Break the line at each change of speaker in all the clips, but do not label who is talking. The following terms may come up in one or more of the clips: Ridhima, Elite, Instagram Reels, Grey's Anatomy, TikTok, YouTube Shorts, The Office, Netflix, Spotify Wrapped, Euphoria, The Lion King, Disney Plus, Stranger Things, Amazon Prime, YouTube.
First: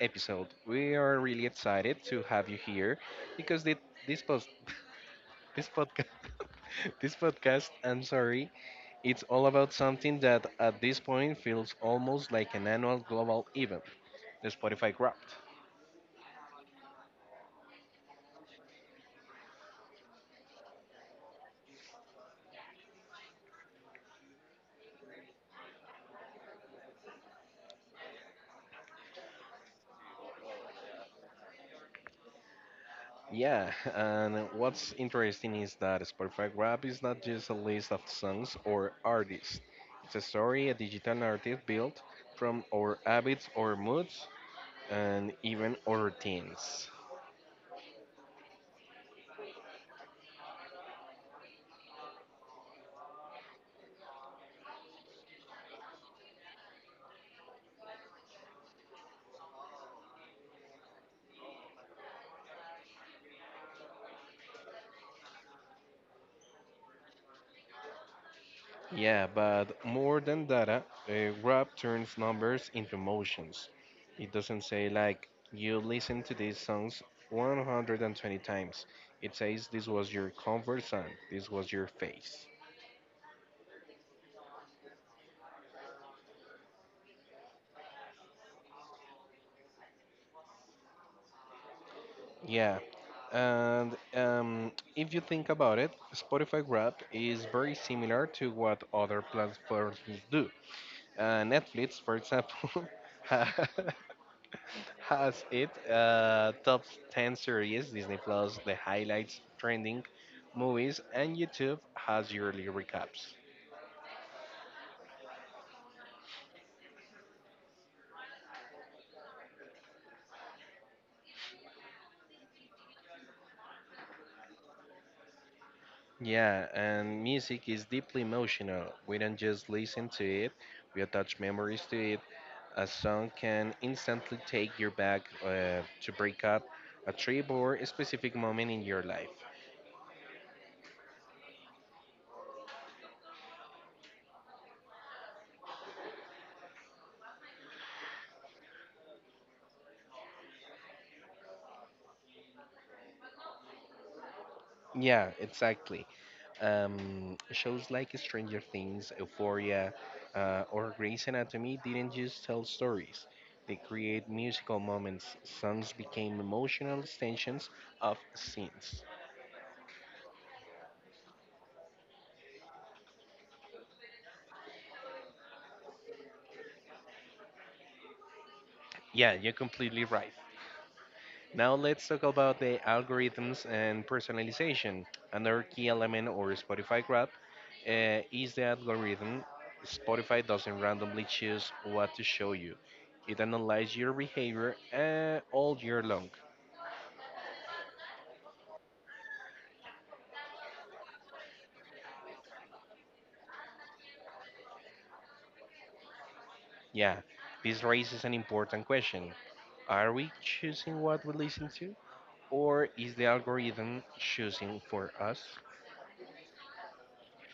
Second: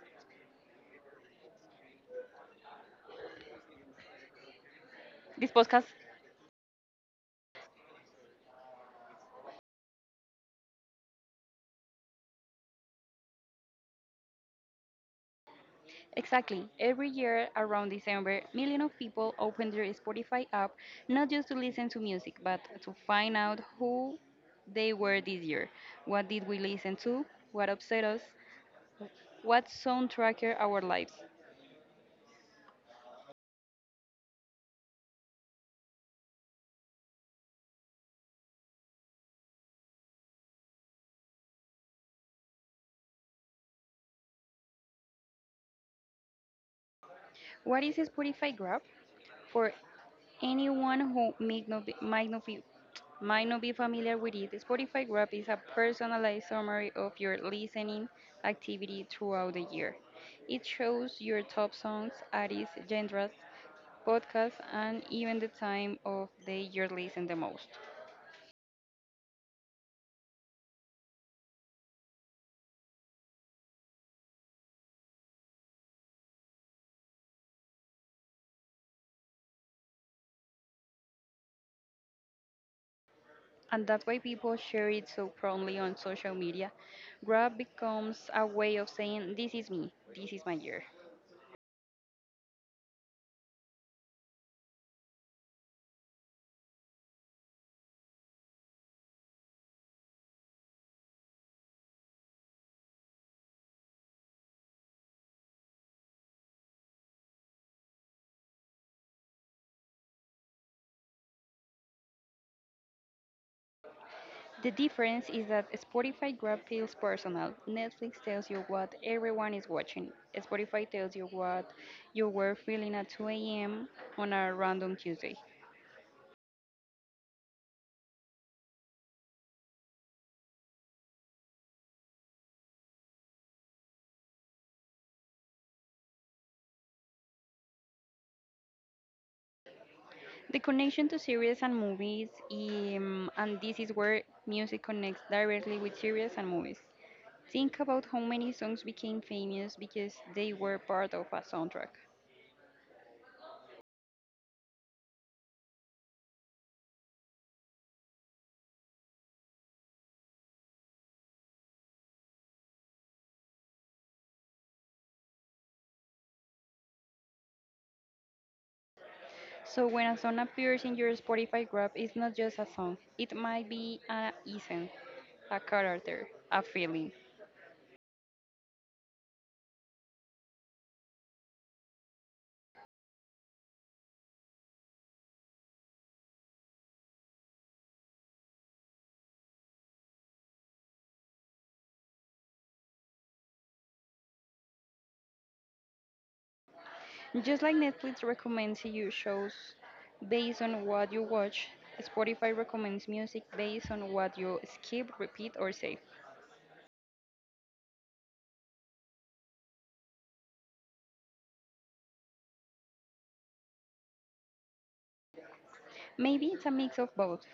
episode. We are really excited to have you here because the, this post,
This
this
podcast,
podcast, this podcast, I'm sorry, it's all about something that at this point feels almost like an annual global event, the Spotify Wrapped.
exactly. Every year around December, millions of people open their Spotify app not just to listen to music, but to find out who they were this year. What did we listen to? What upset us? What soundtracked our lives?
Yeah, and what's interesting is that Spotify Wrap is not just a list of songs or artists. It's a story, a digital narrative built from our habits or moods and even other things.
What is Spotify Grab? For anyone who may not be, might not be might not be familiar with it, Spotify Wrap is a personalized summary of your listening activity throughout the year. It shows your top songs, artists, genres, podcasts, and even the time of day you listen the most.
Yeah, but more than data, Grab turns numbers into emotions. It doesn't say like you listen to these songs 120 times. It says this was your comfort zone. This was your face.
And that's why people share it so proudly on social media. Grab becomes a way of saying, "This is me, this is my year."
Yeah. And If you think about it, Spotify Grab is very similar to what other platforms do. Netflix, for example, has it top 10 series, Disney Plus the highlights, trending movies, and YouTube has yearly recaps.
The difference is that Spotify grab feels personal. Netflix tells you what everyone is watching. Spotify tells you what you were feeling at 2 a.m. on a random Tuesday.
Yeah, and music is deeply emotional. We don't just listen to it, we attach memories to it. A song can instantly take you back to break up, a trip, or a specific moment in your life.
The connection to series and movies, and this is where music connects directly with series and movies. Think about how many songs became famous because they were part of a soundtrack.
Yeah, exactly. Shows like Stranger Things, Euphoria, or Grey's Anatomy didn't just tell stories. They create musical moments. Songs became emotional extensions of scenes.
So when a song appears in your Spotify graph, it's not just a song. It might be a essence, a character, a feeling.
Yeah, you're completely right. Now let's talk about the algorithms and personalization. Another key element or Spotify Grab is the algorithm. Spotify doesn't randomly choose what to show you. It analyzes your behavior all year long.
Just like Netflix recommends you shows based on what you watch, Spotify recommends music based on what you skip, repeat, or save.
Yeah, this raises an important question. Are we choosing what we listen to? Or is the algorithm choosing for us?
Maybe it's a mix of both.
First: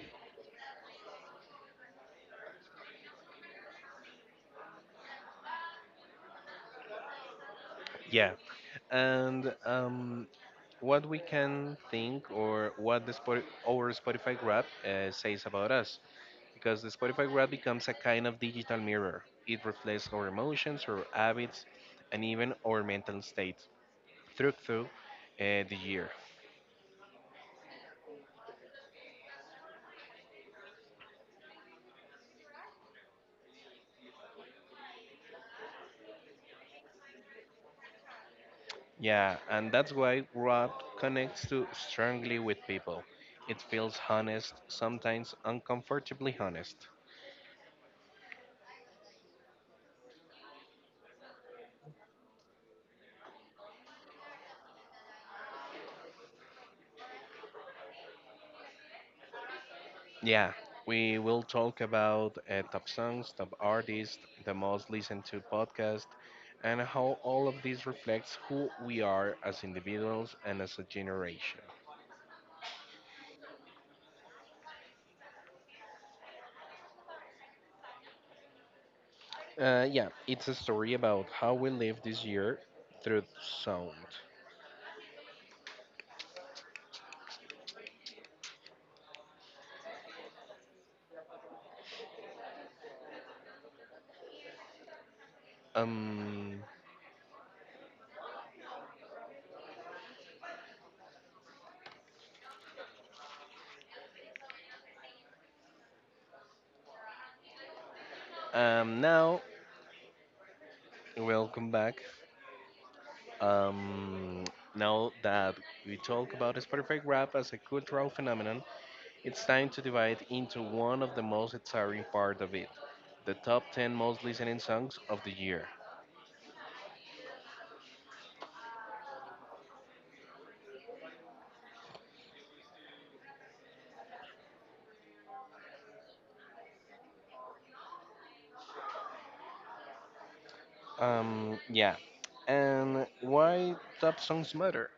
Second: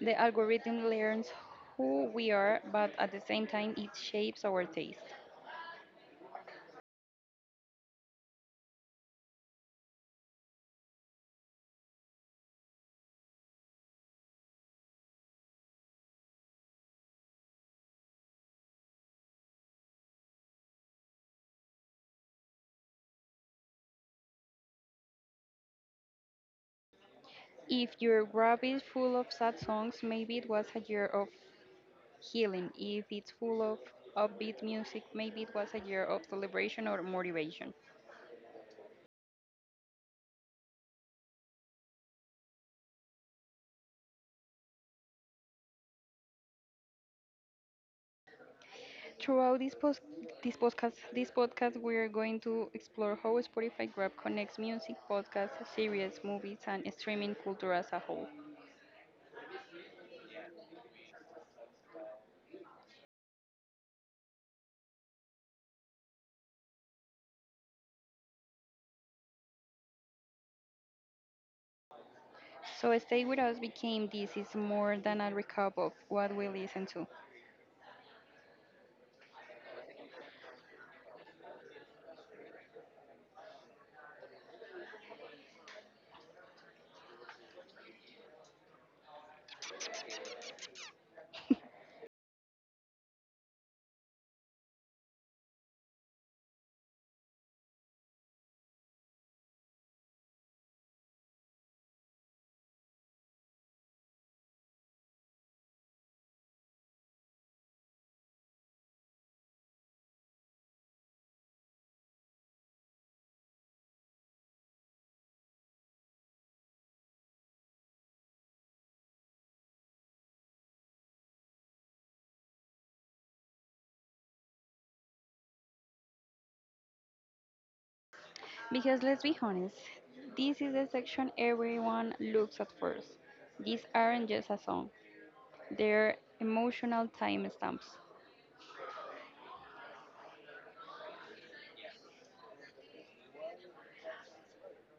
The algorithm learns who we are, but at the same time, it shapes our taste.
Yeah, and what we can think or what our Spotify Grab says about us. Because the Spotify Grab becomes a kind of digital mirror. It reflects our emotions, our habits, and even our mental state through the year.
If your graph is full of sad songs, maybe it was a year of healing. If it's full of upbeat music, maybe it was a year of celebration or motivation.
Yeah, and that's why Grab connects to strongly with people. It feels honest, sometimes uncomfortably honest.
Throughout this podcast, we're going to explore how Spotify Grab connects music, podcasts, series, movies, and streaming culture as a whole.
Yeah, we will talk about top songs, top artists, the most listened to podcast, and how all of this reflects who we are as individuals and as a generation.
So stay with us became this is more than a recap of what we listen to.
Yeah, it's a story about how we live this year through sound. Um, Now, welcome back. Um, Now that we talk about Spotify rap as a cultural phenomenon, it's time to divide into one of the most exciting part of it, the top 10 most listening songs of the year.
Because let's be honest, this is the section everyone looks at first. These aren't just a song; they're emotional timestamps.
Yeah. And why top songs matter?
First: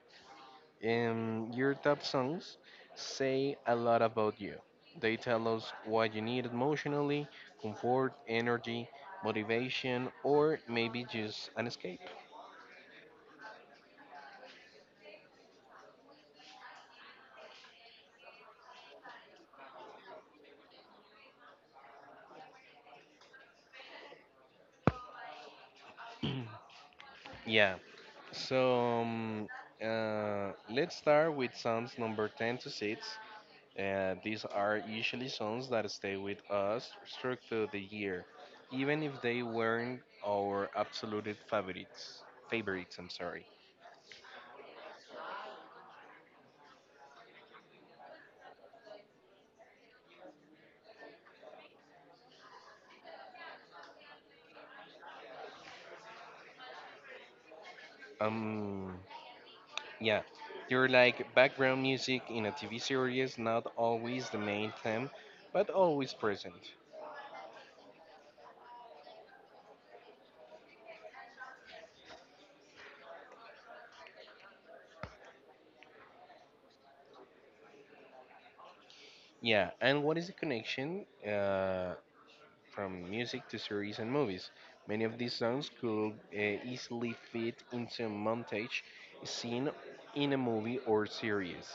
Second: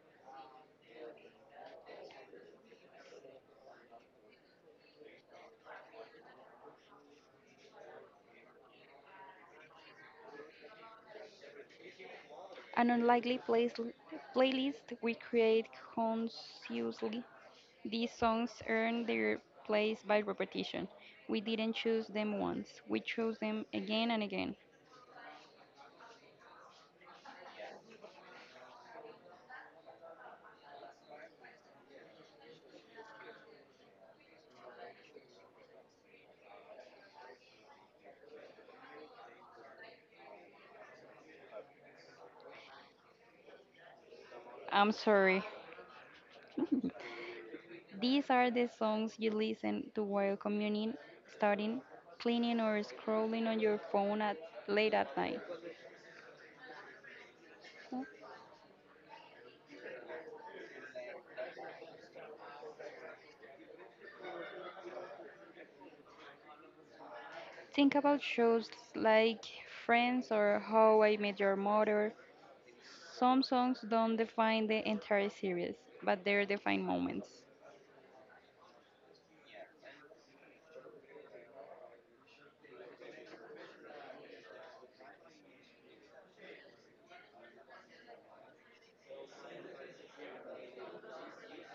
Your top songs say a lot about you. They tell us what you need emotionally, comfort, energy, motivation, or maybe just an escape.
An unlikely place playlist we create consciously. These songs earn their place by repetition. We didn't choose them once, we chose them again and again.
Yeah. So let's start with songs number 10 to 6. And these are usually songs that stay with us through to the year, even if they weren't our absolute favorites. Favorites, I'm sorry.
I'm sorry. These are the songs you listen to while commuting, studying, cleaning, or scrolling on your phone at late at night.
Um, yeah, you're like background music in a TV series, not always the main theme, but always present.
Think about shows like Friends or How I Met Your Mother. Some songs don't define the entire series, but they define moments,
Yeah, and what is the connection? From music to series and movies. Many of these songs could easily fit into a montage scene in a movie or series.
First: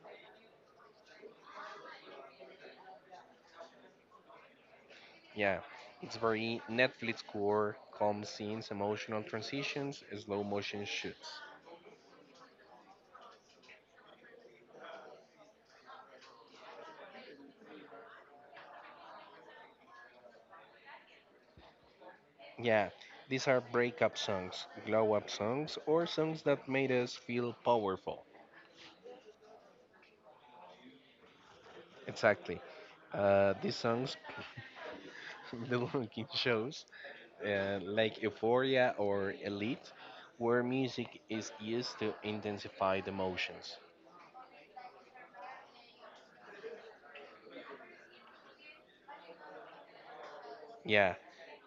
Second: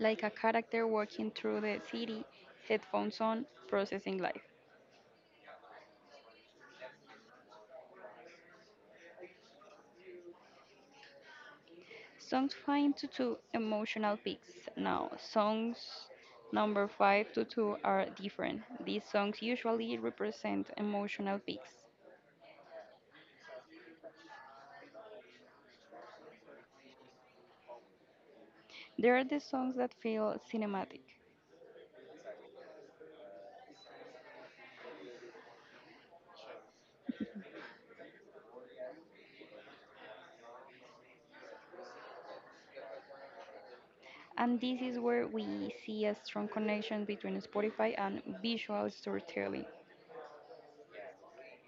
like a character walking through the city, headphones on, processing life.
Yeah, it's very Netflix core, calm scenes, emotional transitions, slow motion shoots.
Songs 5 to 2, emotional peaks. Now, songs number 5 to 2 are different. These songs usually represent emotional peaks.
Yeah, these are breakup songs, glow up songs, or songs that made us feel powerful.
They are the songs that feel cinematic.
Exactly. These songs, the Lion King shows, like Euphoria or Elite, where music is used to intensify the emotions.
And this is where we see a strong connection between Spotify and visual storytelling.
Yeah,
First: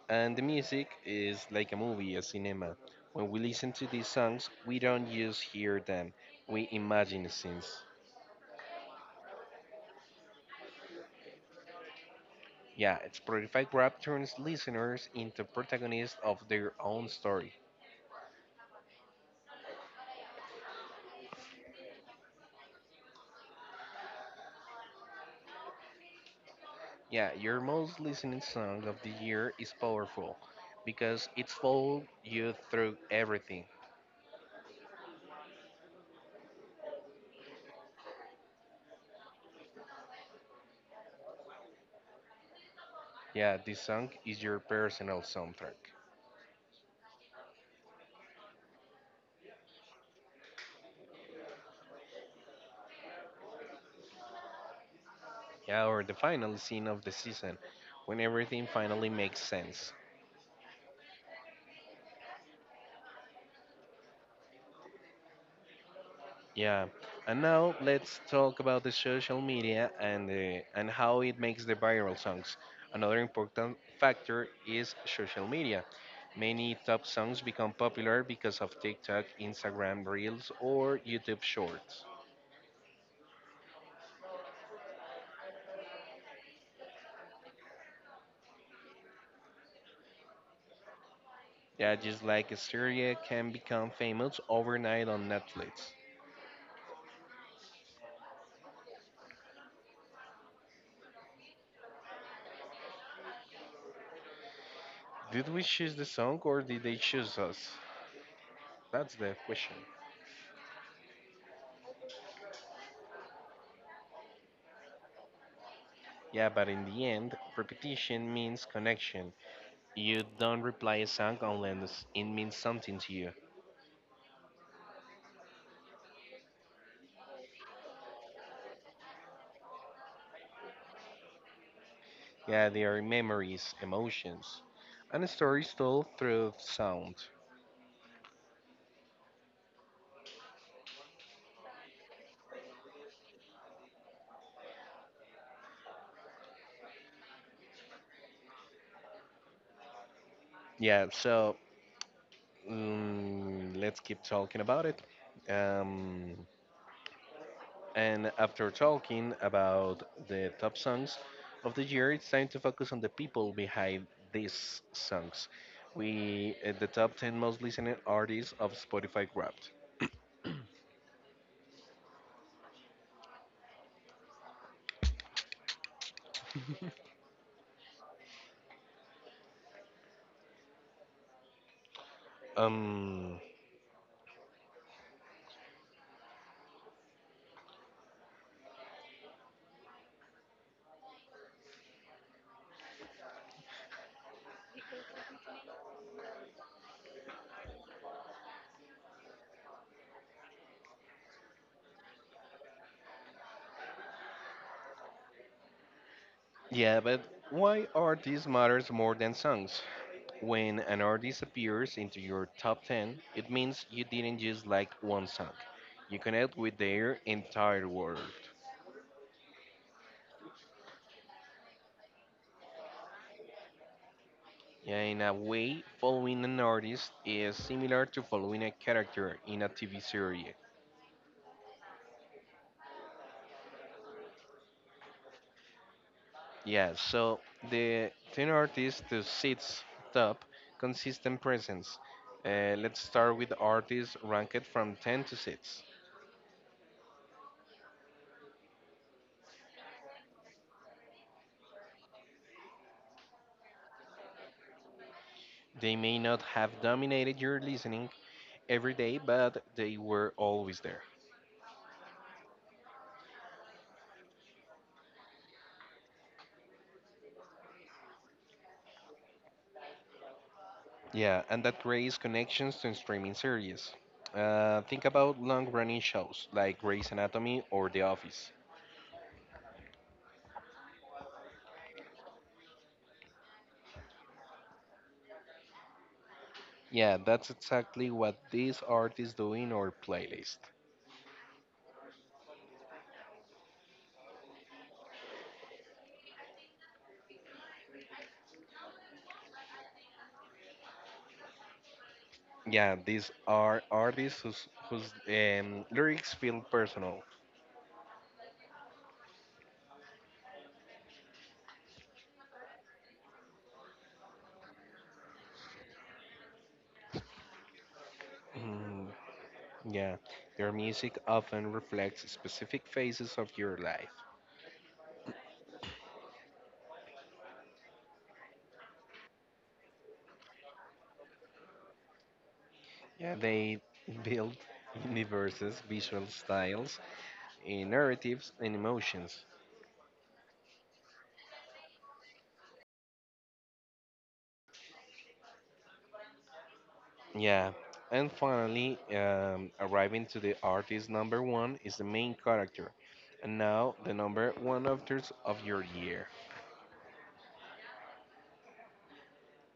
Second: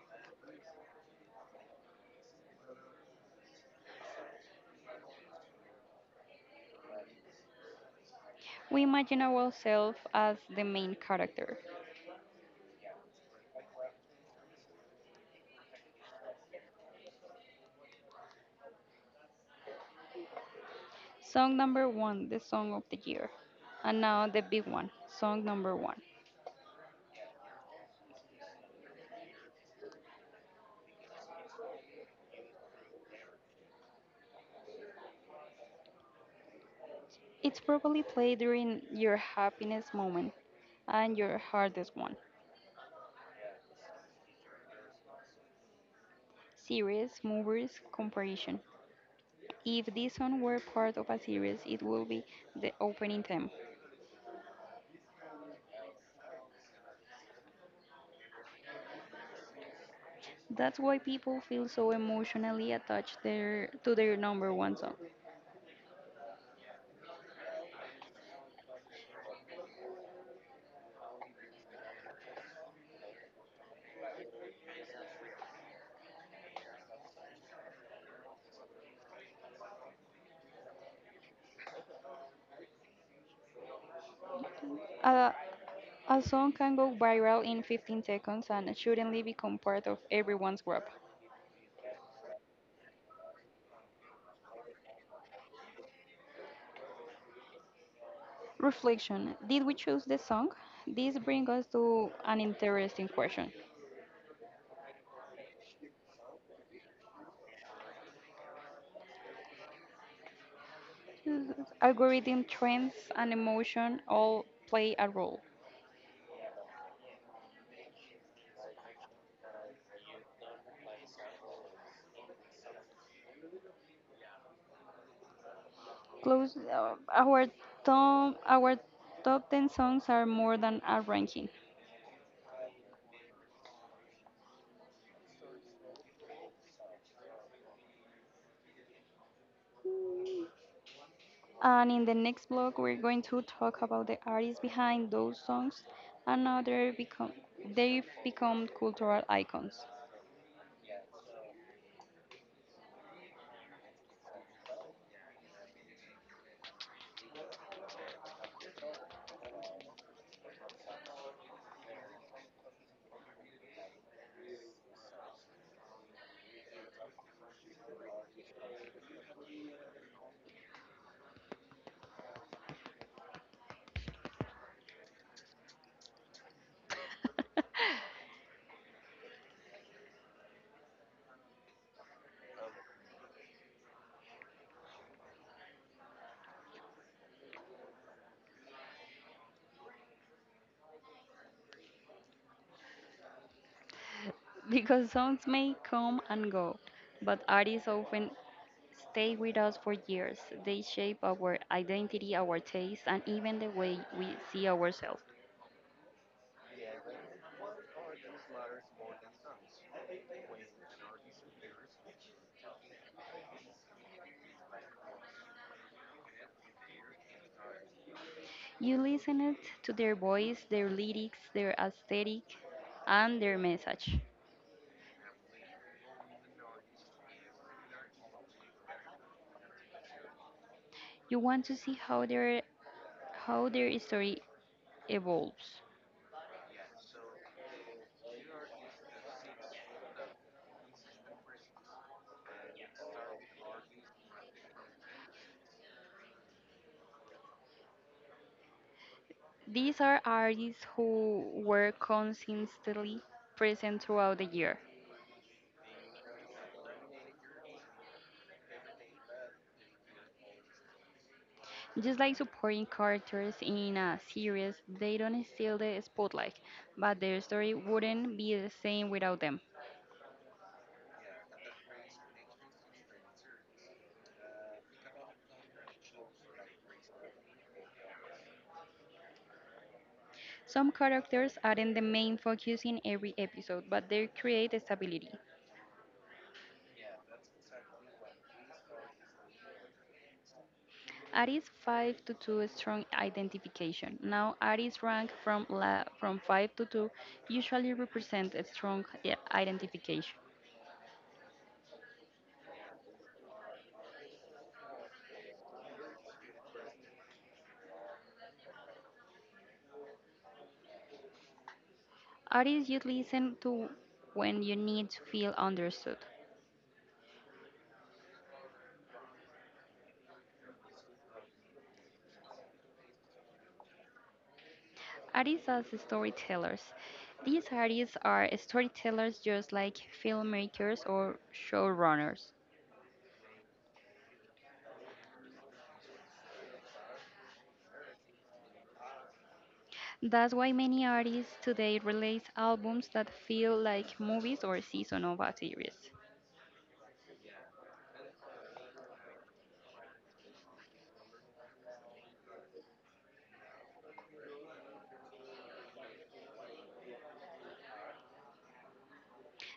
and the music is like a movie, a cinema. When we listen to these songs, we don't just hear them, we imagine the scenes.
We imagine ourselves as the main character.
Yeah, Spotify Grab turns listeners into protagonists of their own story.
Song number one, the song of the year. And now the big one, song number one.
Yeah, your most listening song of the year is powerful because it's followed you through everything.
It's probably played during your happiness moment and your hardest one.
Yeah, this song is your personal soundtrack.
Series, movies, comparison. If this song were part of a series, it would be the opening theme.
Yeah, or the final scene of the season, when everything finally makes sense.
That's why people feel so emotionally attached their, to their number one song.
Yeah, and now let's talk about the social media and how it makes the viral songs. Another important factor is social media. Many top songs become popular because of TikTok, Instagram Reels, or YouTube Shorts.
A A song can go viral in 15 seconds and suddenly become part of everyone's group.
Yeah, just like Syria can become famous overnight on Netflix.
Reflection: did we choose the song? This brings us to an interesting question.
Did we choose the song or did they choose us? That's the question.
Algorithm, trends, and emotion all play a role.
Yeah, but in the end, repetition means connection. You don't reply a song unless it means something to you.
Close, uh, our, our top 10 songs are more than a ranking.
Yeah, they are memories, emotions, and stories told through sound.
And in the next blog, we're going to talk about the artists behind those songs and how they've become cultural icons.
Yeah, so let's keep talking about it. Um, and after talking about the top songs of the year, it's time to focus on the people behind these songs. We the top 10 most listening artists of Spotify Wrapped. Um,
Because songs may come and go, but artists often stay with us for years. They shape our identity, our taste, and even the way we see ourselves.
yeah, but why are these matters more than songs? When an artist appears into your top 10, it means you didn't just like one song. You connect with their entire world.
You listen it to their voice, their lyrics, their aesthetic, and their message.
Yeah, in a way, following an artist is similar to following a character in a TV series.
You want to see how their story evolves.
Yeah, so the 10 artists to sits top consistent presence. Let's start with artists ranked from 10 to 6.
These are artists who were consistently present throughout the year.
They may not have dominated your listening every day, but they were always there.
Just like supporting characters in a series, they don't steal the spotlight, but their story wouldn't be the same without them.
Yeah, and that creates connections to streaming series. Think about long running shows like Grey's Anatomy or The Office.
Some characters aren't the main focus in every episode, but they create stability.
Yeah, that's exactly what these artists do in our playlist.
Aries 5 to 2 is strong identification. Now, Aries rank from 5 to 2 usually represent a strong identification.
Yeah, these are artists whose lyrics feel personal.
Aries, you listen to when you need to feel understood.
Mm, yeah, their music often reflects specific phases of your life.
Artists as storytellers. These artists are storytellers just like filmmakers or showrunners.
Yeah, they build universes, visual styles, narratives, and emotions.
That's why many artists today release albums that feel like movies or season of a series.
Yeah, and finally, arriving to the artist number one is the main character, and now the number one artist of your year.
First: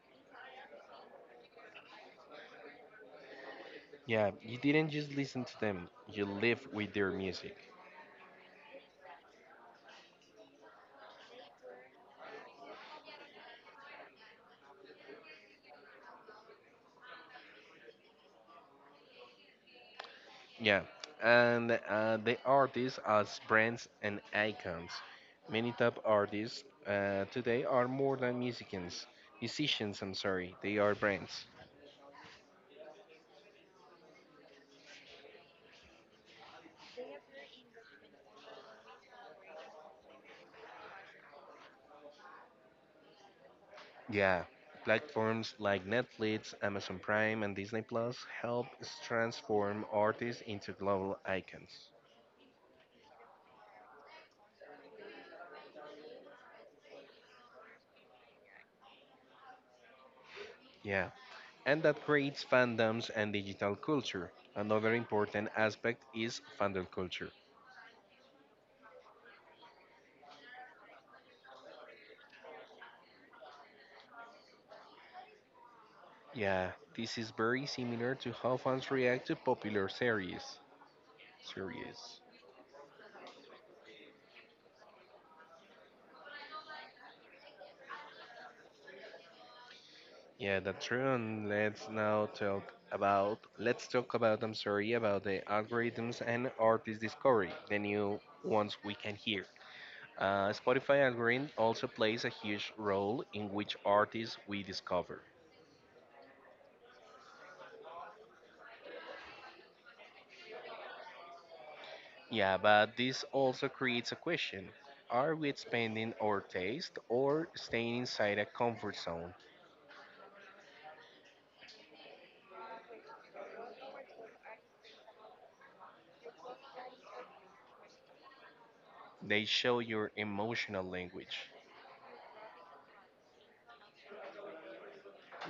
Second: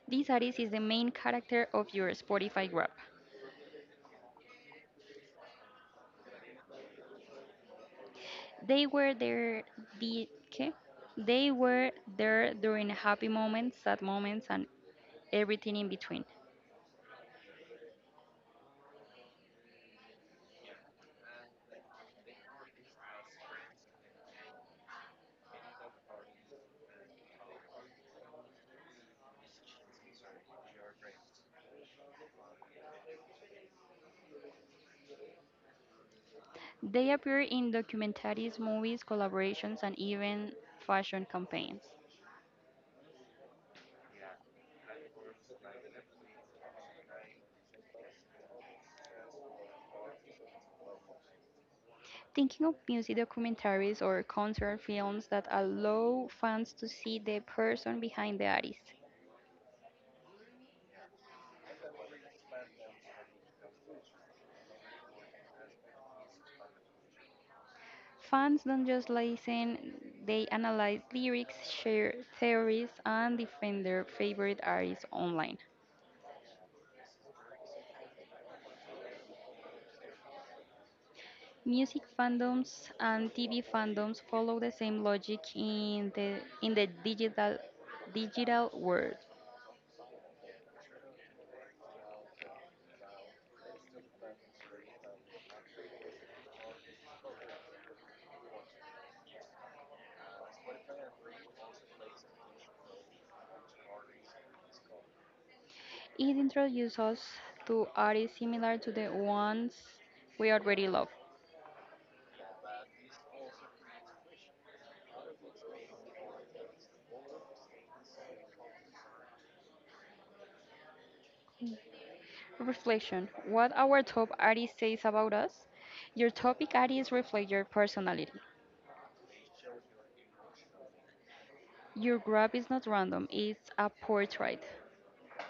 This artist is the main character of your Spotify grab.
Yeah, you didn't just listen to them; you live with their music.
They were there the ¿qué? They were there during happy moments, sad moments, and everything in between.
Yeah, and the artists as brands and icons. Many top artists today are more than musicians, they are brands.
They appear in documentaries, movies, collaborations, and even fashion campaigns.
Yeah, platforms like Netflix, Amazon Prime, and Disney Plus help transform artists into global icons.
Thinking of music documentaries or concert films that allow fans to see the person behind the artist.
Yeah, and that creates fandoms and digital culture. Another important aspect is fandom culture.
Fans don't just listen, they analyze lyrics, share theories, and defend their favorite artists online.
Yeah, this is very similar to how fans react to popular series.
Music
Series.
fandoms and TV fandoms follow the same logic in the digital world.
Yeah, that's true. And let's now talk about. Let's talk about. I'm sorry about the algorithms and artist discovery, the new ones we can hear. Spotify algorithm also plays a huge role in which artists we discover.
It introduces us to artists similar to the ones we already love.
Yeah, but this also creates a question: Are we expanding our taste or staying inside a comfort zone?
Reflection: what our top artist says about us? Your topic artist reflects your personality.
They show your emotional language.
Your graph is not random, it's a portrait.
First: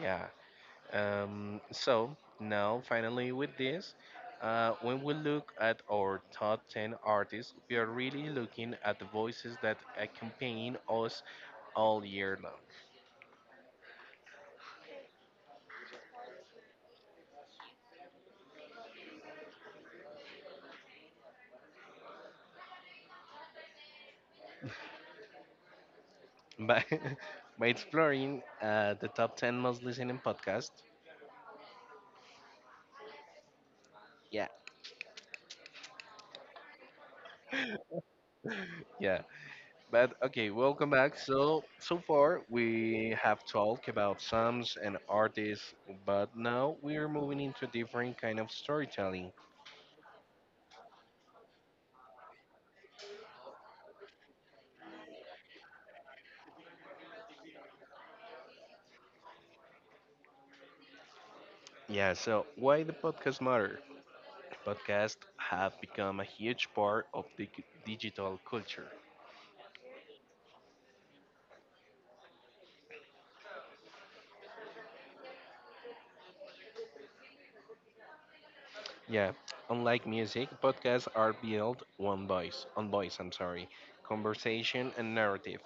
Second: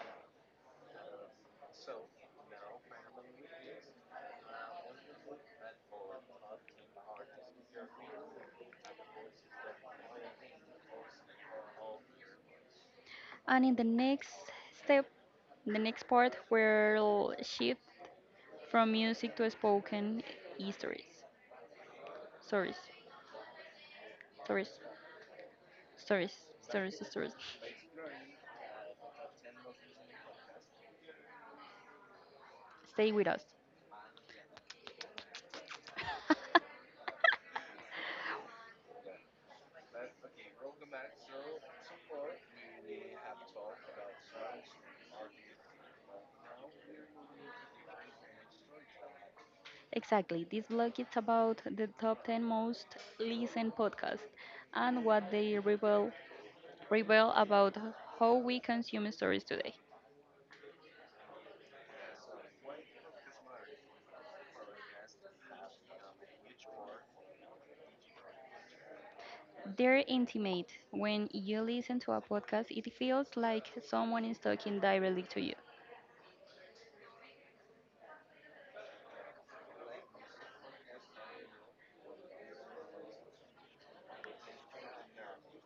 Yeah. So now, finally, with this, when we look at our top 10 artists, we are really looking at the voices that accompany us all year long.
And in the step, next part, we'll shift from music to spoken stories. Stories, stories, stories,
By,
stories, stories.
by exploring the top 10 most listening podcast.
Stay with us.
Yeah. Yeah. But okay, welcome back. So, so far we have talked about songs and artists, but now we are moving into a different kind of storytelling.
Exactly. This blog is about the top 10 most listened podcasts and what they reveal about how we consume stories today.
Yeah, so why the podcast matter? Podcasts have become a huge part of the digital culture.
They're intimate. When you listen to a podcast, it feels like someone is talking directly to you.
Yeah, unlike music, podcasts are built on voice, conversation and narrative.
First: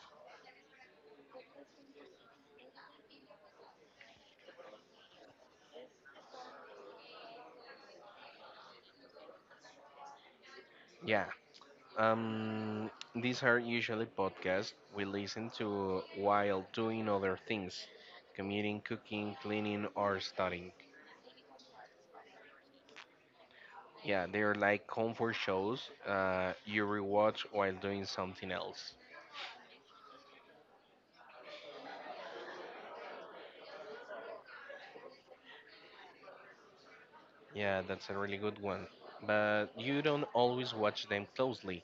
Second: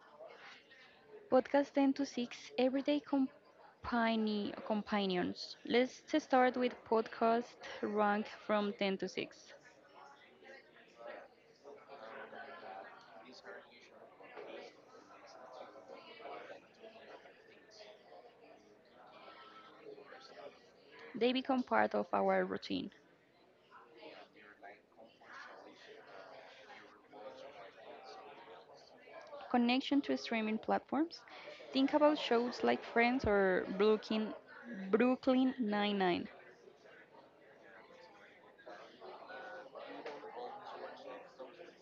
Podcast 10 to 6, everyday company, companions. Let's start with podcast rank from 10 to 6.
Yeah, these are usually podcasts we listen to while doing other things, commuting, cooking, cleaning, or studying.
They become part of our routine.
Yeah, they're like comfort shows you rewatch while doing something else.
Connection to streaming platforms. Think about shows like Friends or Brooklyn Nine-Nine.
Yeah, that's a really good one. But you don't always watch them closely,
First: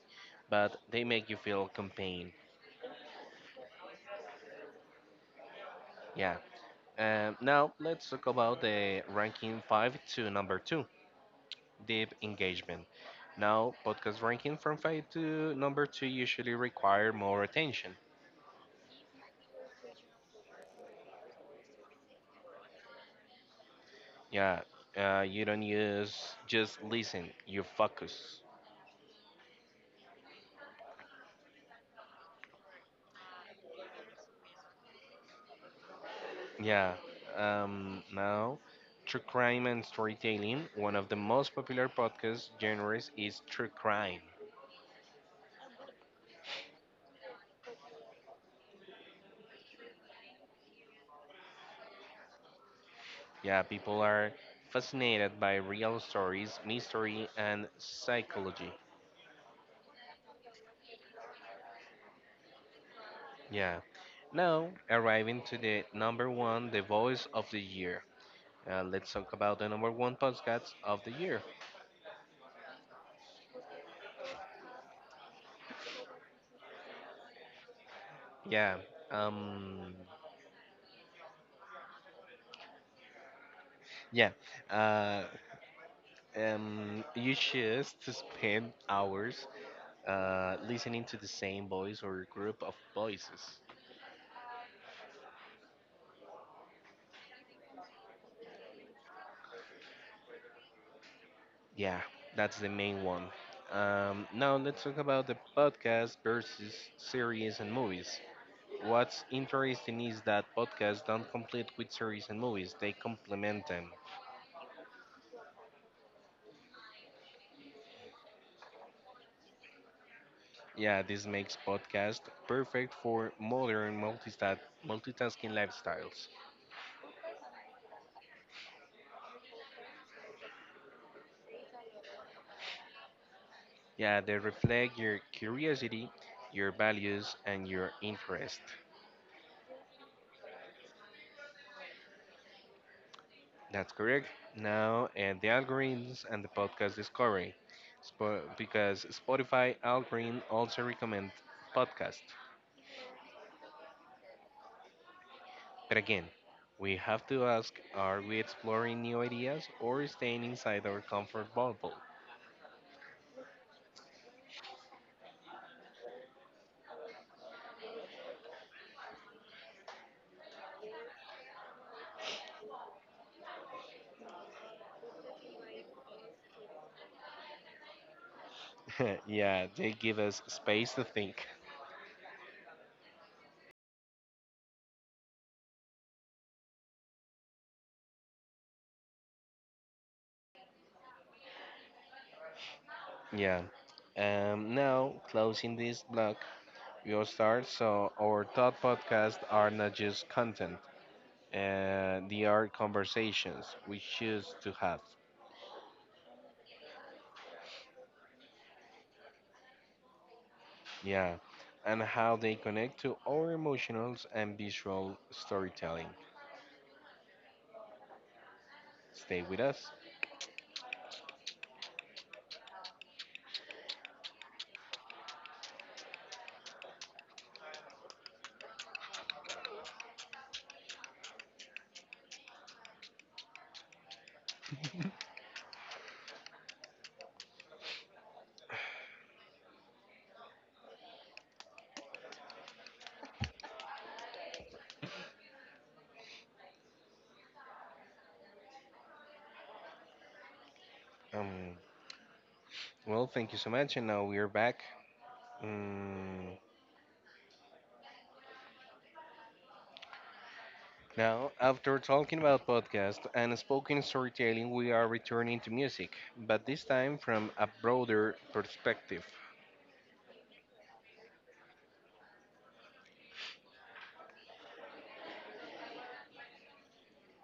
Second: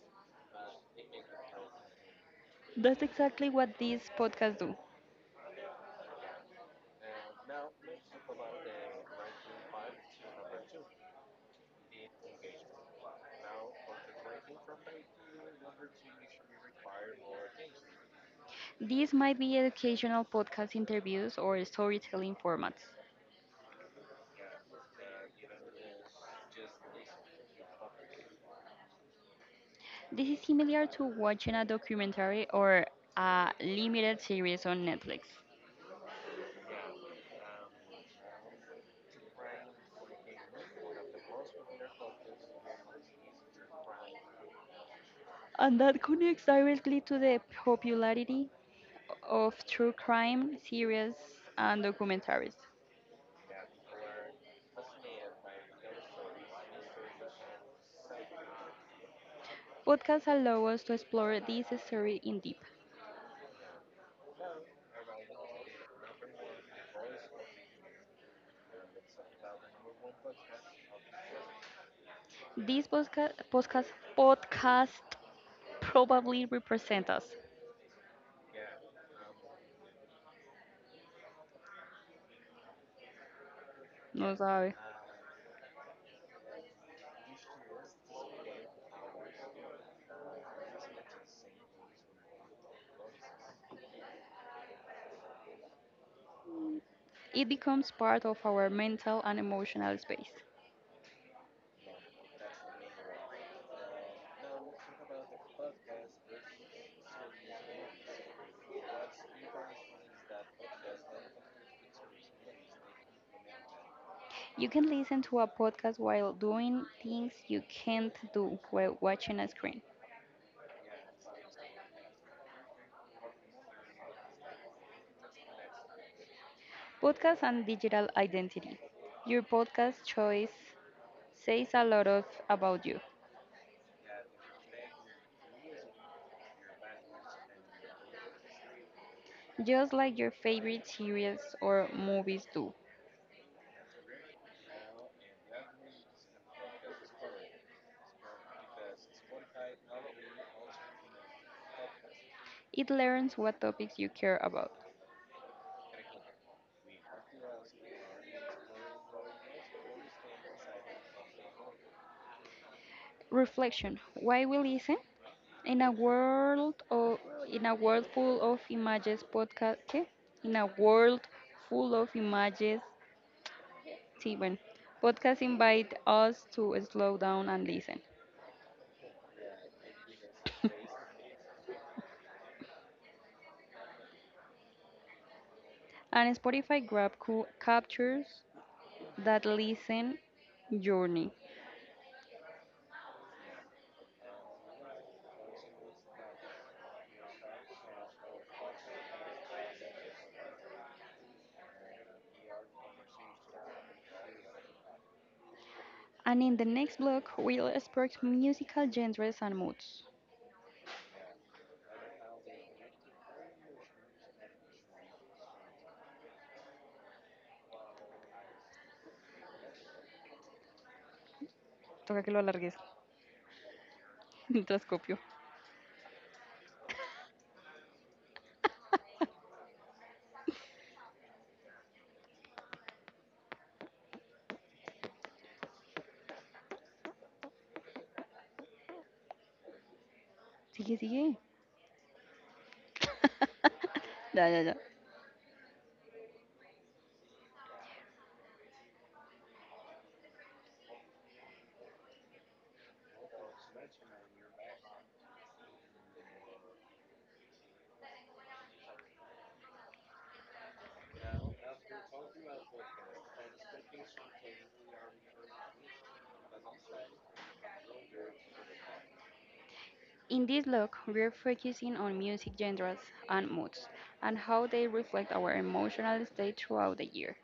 but they make you feel campaign.
That's exactly what these podcasts do.
Yeah. Now let's talk about the ranking five to number two, deep engagement. Now podcast ranking from five to number two usually require more attention.
These might be educational podcast interviews or storytelling formats.
Yeah. You don't use just listen. You focus.
This is similar to watching a documentary or a limited series on Netflix.
Yeah. Now True Crime and Storytelling, one of the most popular podcast genres is True Crime.
And that connects directly to the popularity of true crime series and documentaries.
Yeah, people are fascinated by real stories, mystery, and psychology.
Podcasts allow us to explore this story in deep.
Yeah. Now, arriving to the number one, the voice of the year. Let's talk about the number one podcast of the year.
These podcast probably represent us.
Yeah. Um. Yeah.
No sabe.
Uh. You choose to spend hours listening to the same voice or group of voices.
It becomes part of our mental and emotional space.
Yeah, that's the main one. Now let's talk about the podcast versus series and movies. What's interesting is that podcasts don't complete with series and movies, they complement them.
You can listen to a podcast while doing things you can't do while watching a screen.
Yeah, this makes podcast perfect for modern multitasking lifestyles.
Podcast and digital identity. Your podcast choice says a lot of about you,
Yeah, they reflect your curiosity, your values, and your interest.
just like your favorite series or movies do.
That's correct. Now, and the algorithms and the podcast discovery, because Spotify algorithm also recommend podcast.
It learns what topics you care about.
But again, we have to ask: Are we exploring new ideas or staying inside our comfort bubble?
Reflection: why we listen? In a world of in a world full of images, podcast in a world full of images Steven. Podcasts invite us to slow down and listen.
yeah, they give us space to think.
And Spotify grab captures that listen journey.
Yeah. Now, closing this block, we'll start. So, our thought podcasts are not just content, they are conversations we choose to have.
And in the next block, we'll explore musical genres and moods.
Yeah, and how they connect to our emotional and visual storytelling. Stay with us.
Toca que lo alargues mientras copio. Sigue, sigue. Ya, ya, ya.
Um, well, thank you so much, and now we are back. Mm, Now, after talking about podcast and spoken storytelling, we are returning to music, but this time from a broader perspective.
In this blog, we're focusing on music genres and moods and how they reflect our emotional state throughout the year.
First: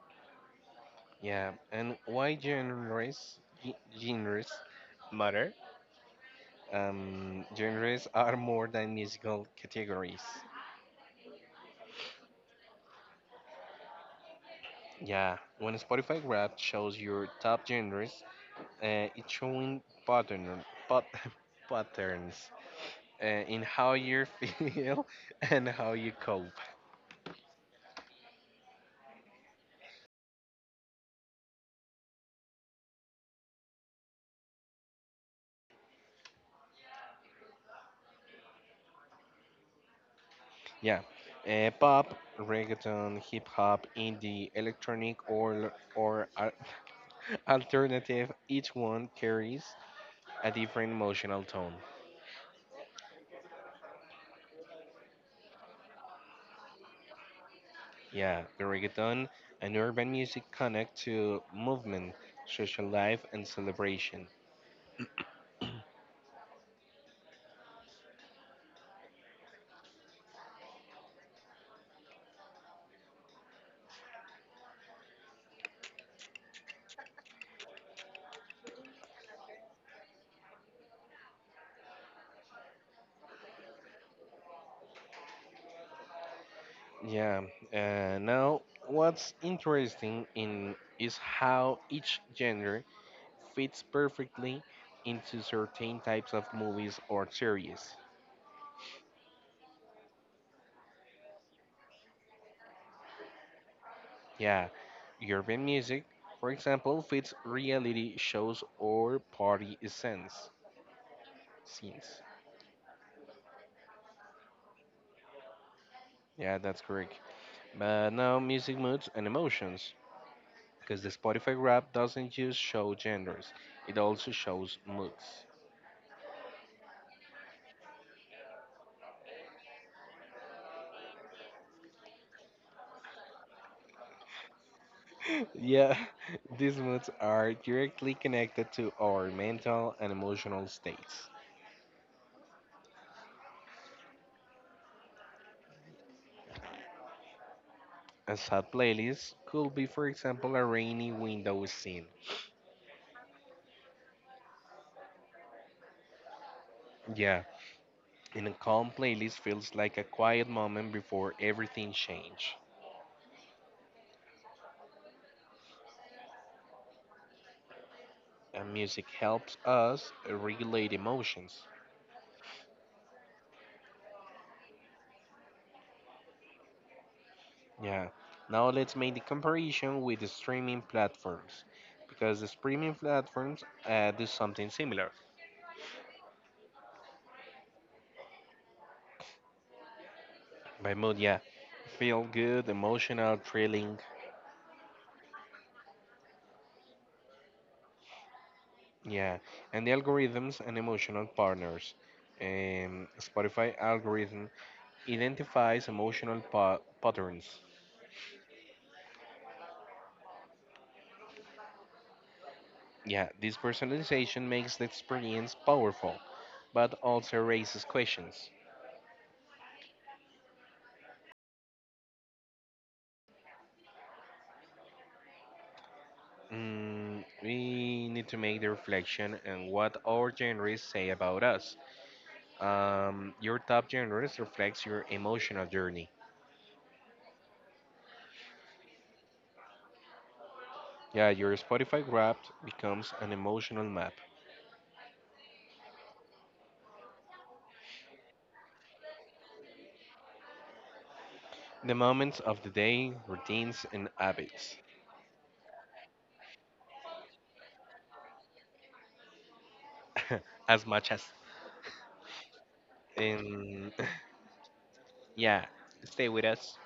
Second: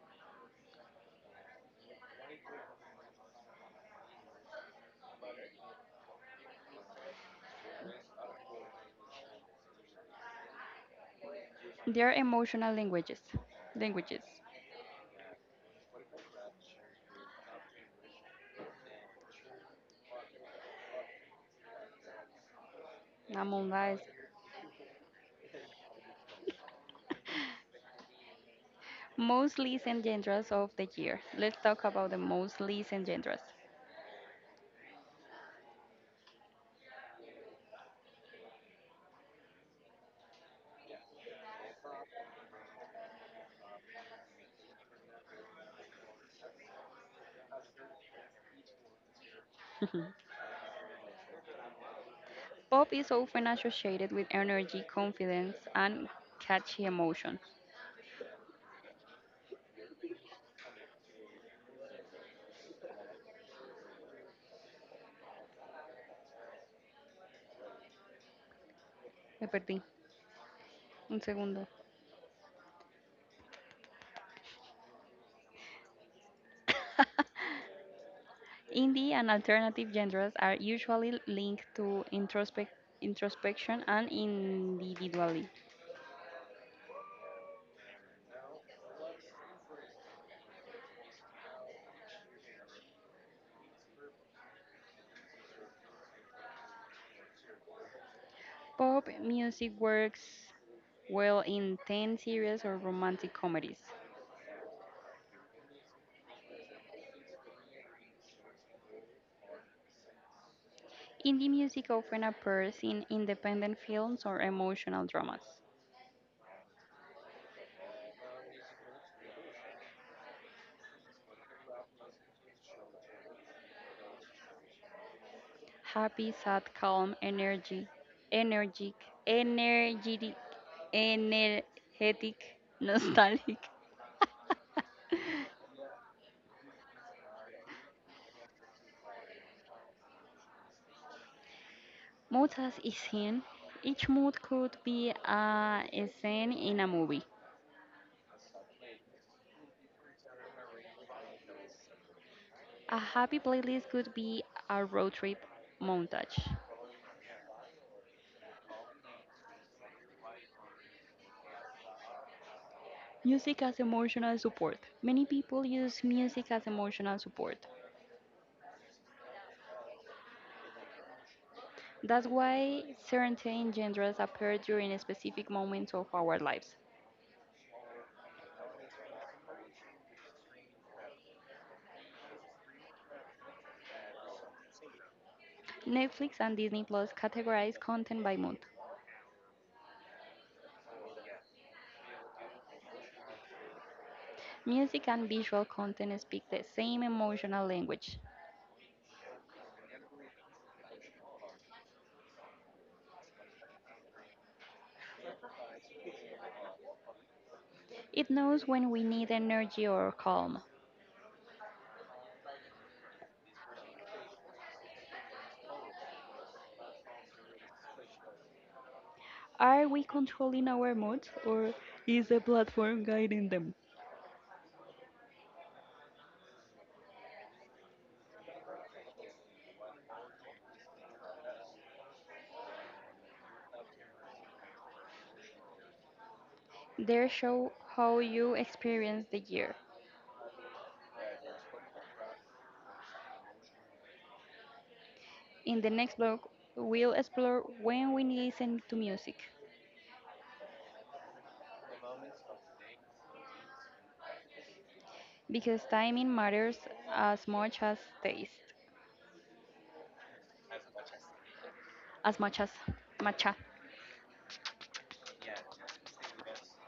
Yeah, and why genres, ge- genres matter? Genres are more than musical categories.
They are emotional languages.
Yeah, when Spotify Wrapped shows your top genres, it's showing pat- patterns in
Among
how
guys,
you feel and how you cope.
most listened genres of the year. Let's talk about the most listened genres.
Yeah, pop, reggaeton, hip hop, indie, electronic, or alternative. Each one carries a different emotional tone.
Pop is often associated with energy, confidence, and catchy emotions.
Yeah, the reggaeton and urban music connect to movement, social life, and celebration.
Me perdí. Un segundo. Indie and alternative genres are usually linked to introspection and individuality.
Yeah. Now, what's interesting in is how each genre fits perfectly into certain types of movies or series.
Pop music works well in teen series or romantic comedies.
Yeah. Urban music, for example, fits reality shows or party scenes.
Indie music often
Scenes.
appears in independent films or emotional dramas.
Yeah, that's correct. But now, music moods and emotions, because the Spotify rap doesn't just show genders; it also shows moods.
Happy, sad, calm, energetic, energetic, energetic, nostalgic.
Yeah, these moods are directly connected to our mental and emotional states.
Mood as a scene. Each mood could be a scene in a movie.
A sad playlist could be, for example, a rainy window scene.
A happy playlist could be a road trip montage.
Yeah, and a calm playlist feels like a quiet moment before everything changes.
Music as emotional support. Many people use music as emotional support.
And music helps us regulate emotions.
That's why certain genres appear during specific moments of our lives.
Yeah, now let's make the comparison with the streaming platforms. Because the streaming platforms do something similar.
Netflix and Disney Plus categorize content by mood.
By mood, yeah, feel good, emotional, thrilling.
Music and visual content speak the same emotional language.
Yeah, and the algorithms and emotional partners. Spotify algorithm identifies emotional patterns.
It knows when we need energy or calm.
Yeah, this personalization makes the experience powerful, but also raises questions.
Are we controlling our moods or is the platform guiding them?
We need to make the reflection on what our genres say about us. Your top genres reflects your emotional journey.
They show how you experience the year.
Yeah, your Spotify Wrapped becomes an emotional map.
In the next blog, we'll explore when we listen to music
The moments of the day, routines, and habits.
because timing matters as much as taste.
as much as
As much as matcha.
in, yeah, stay with us.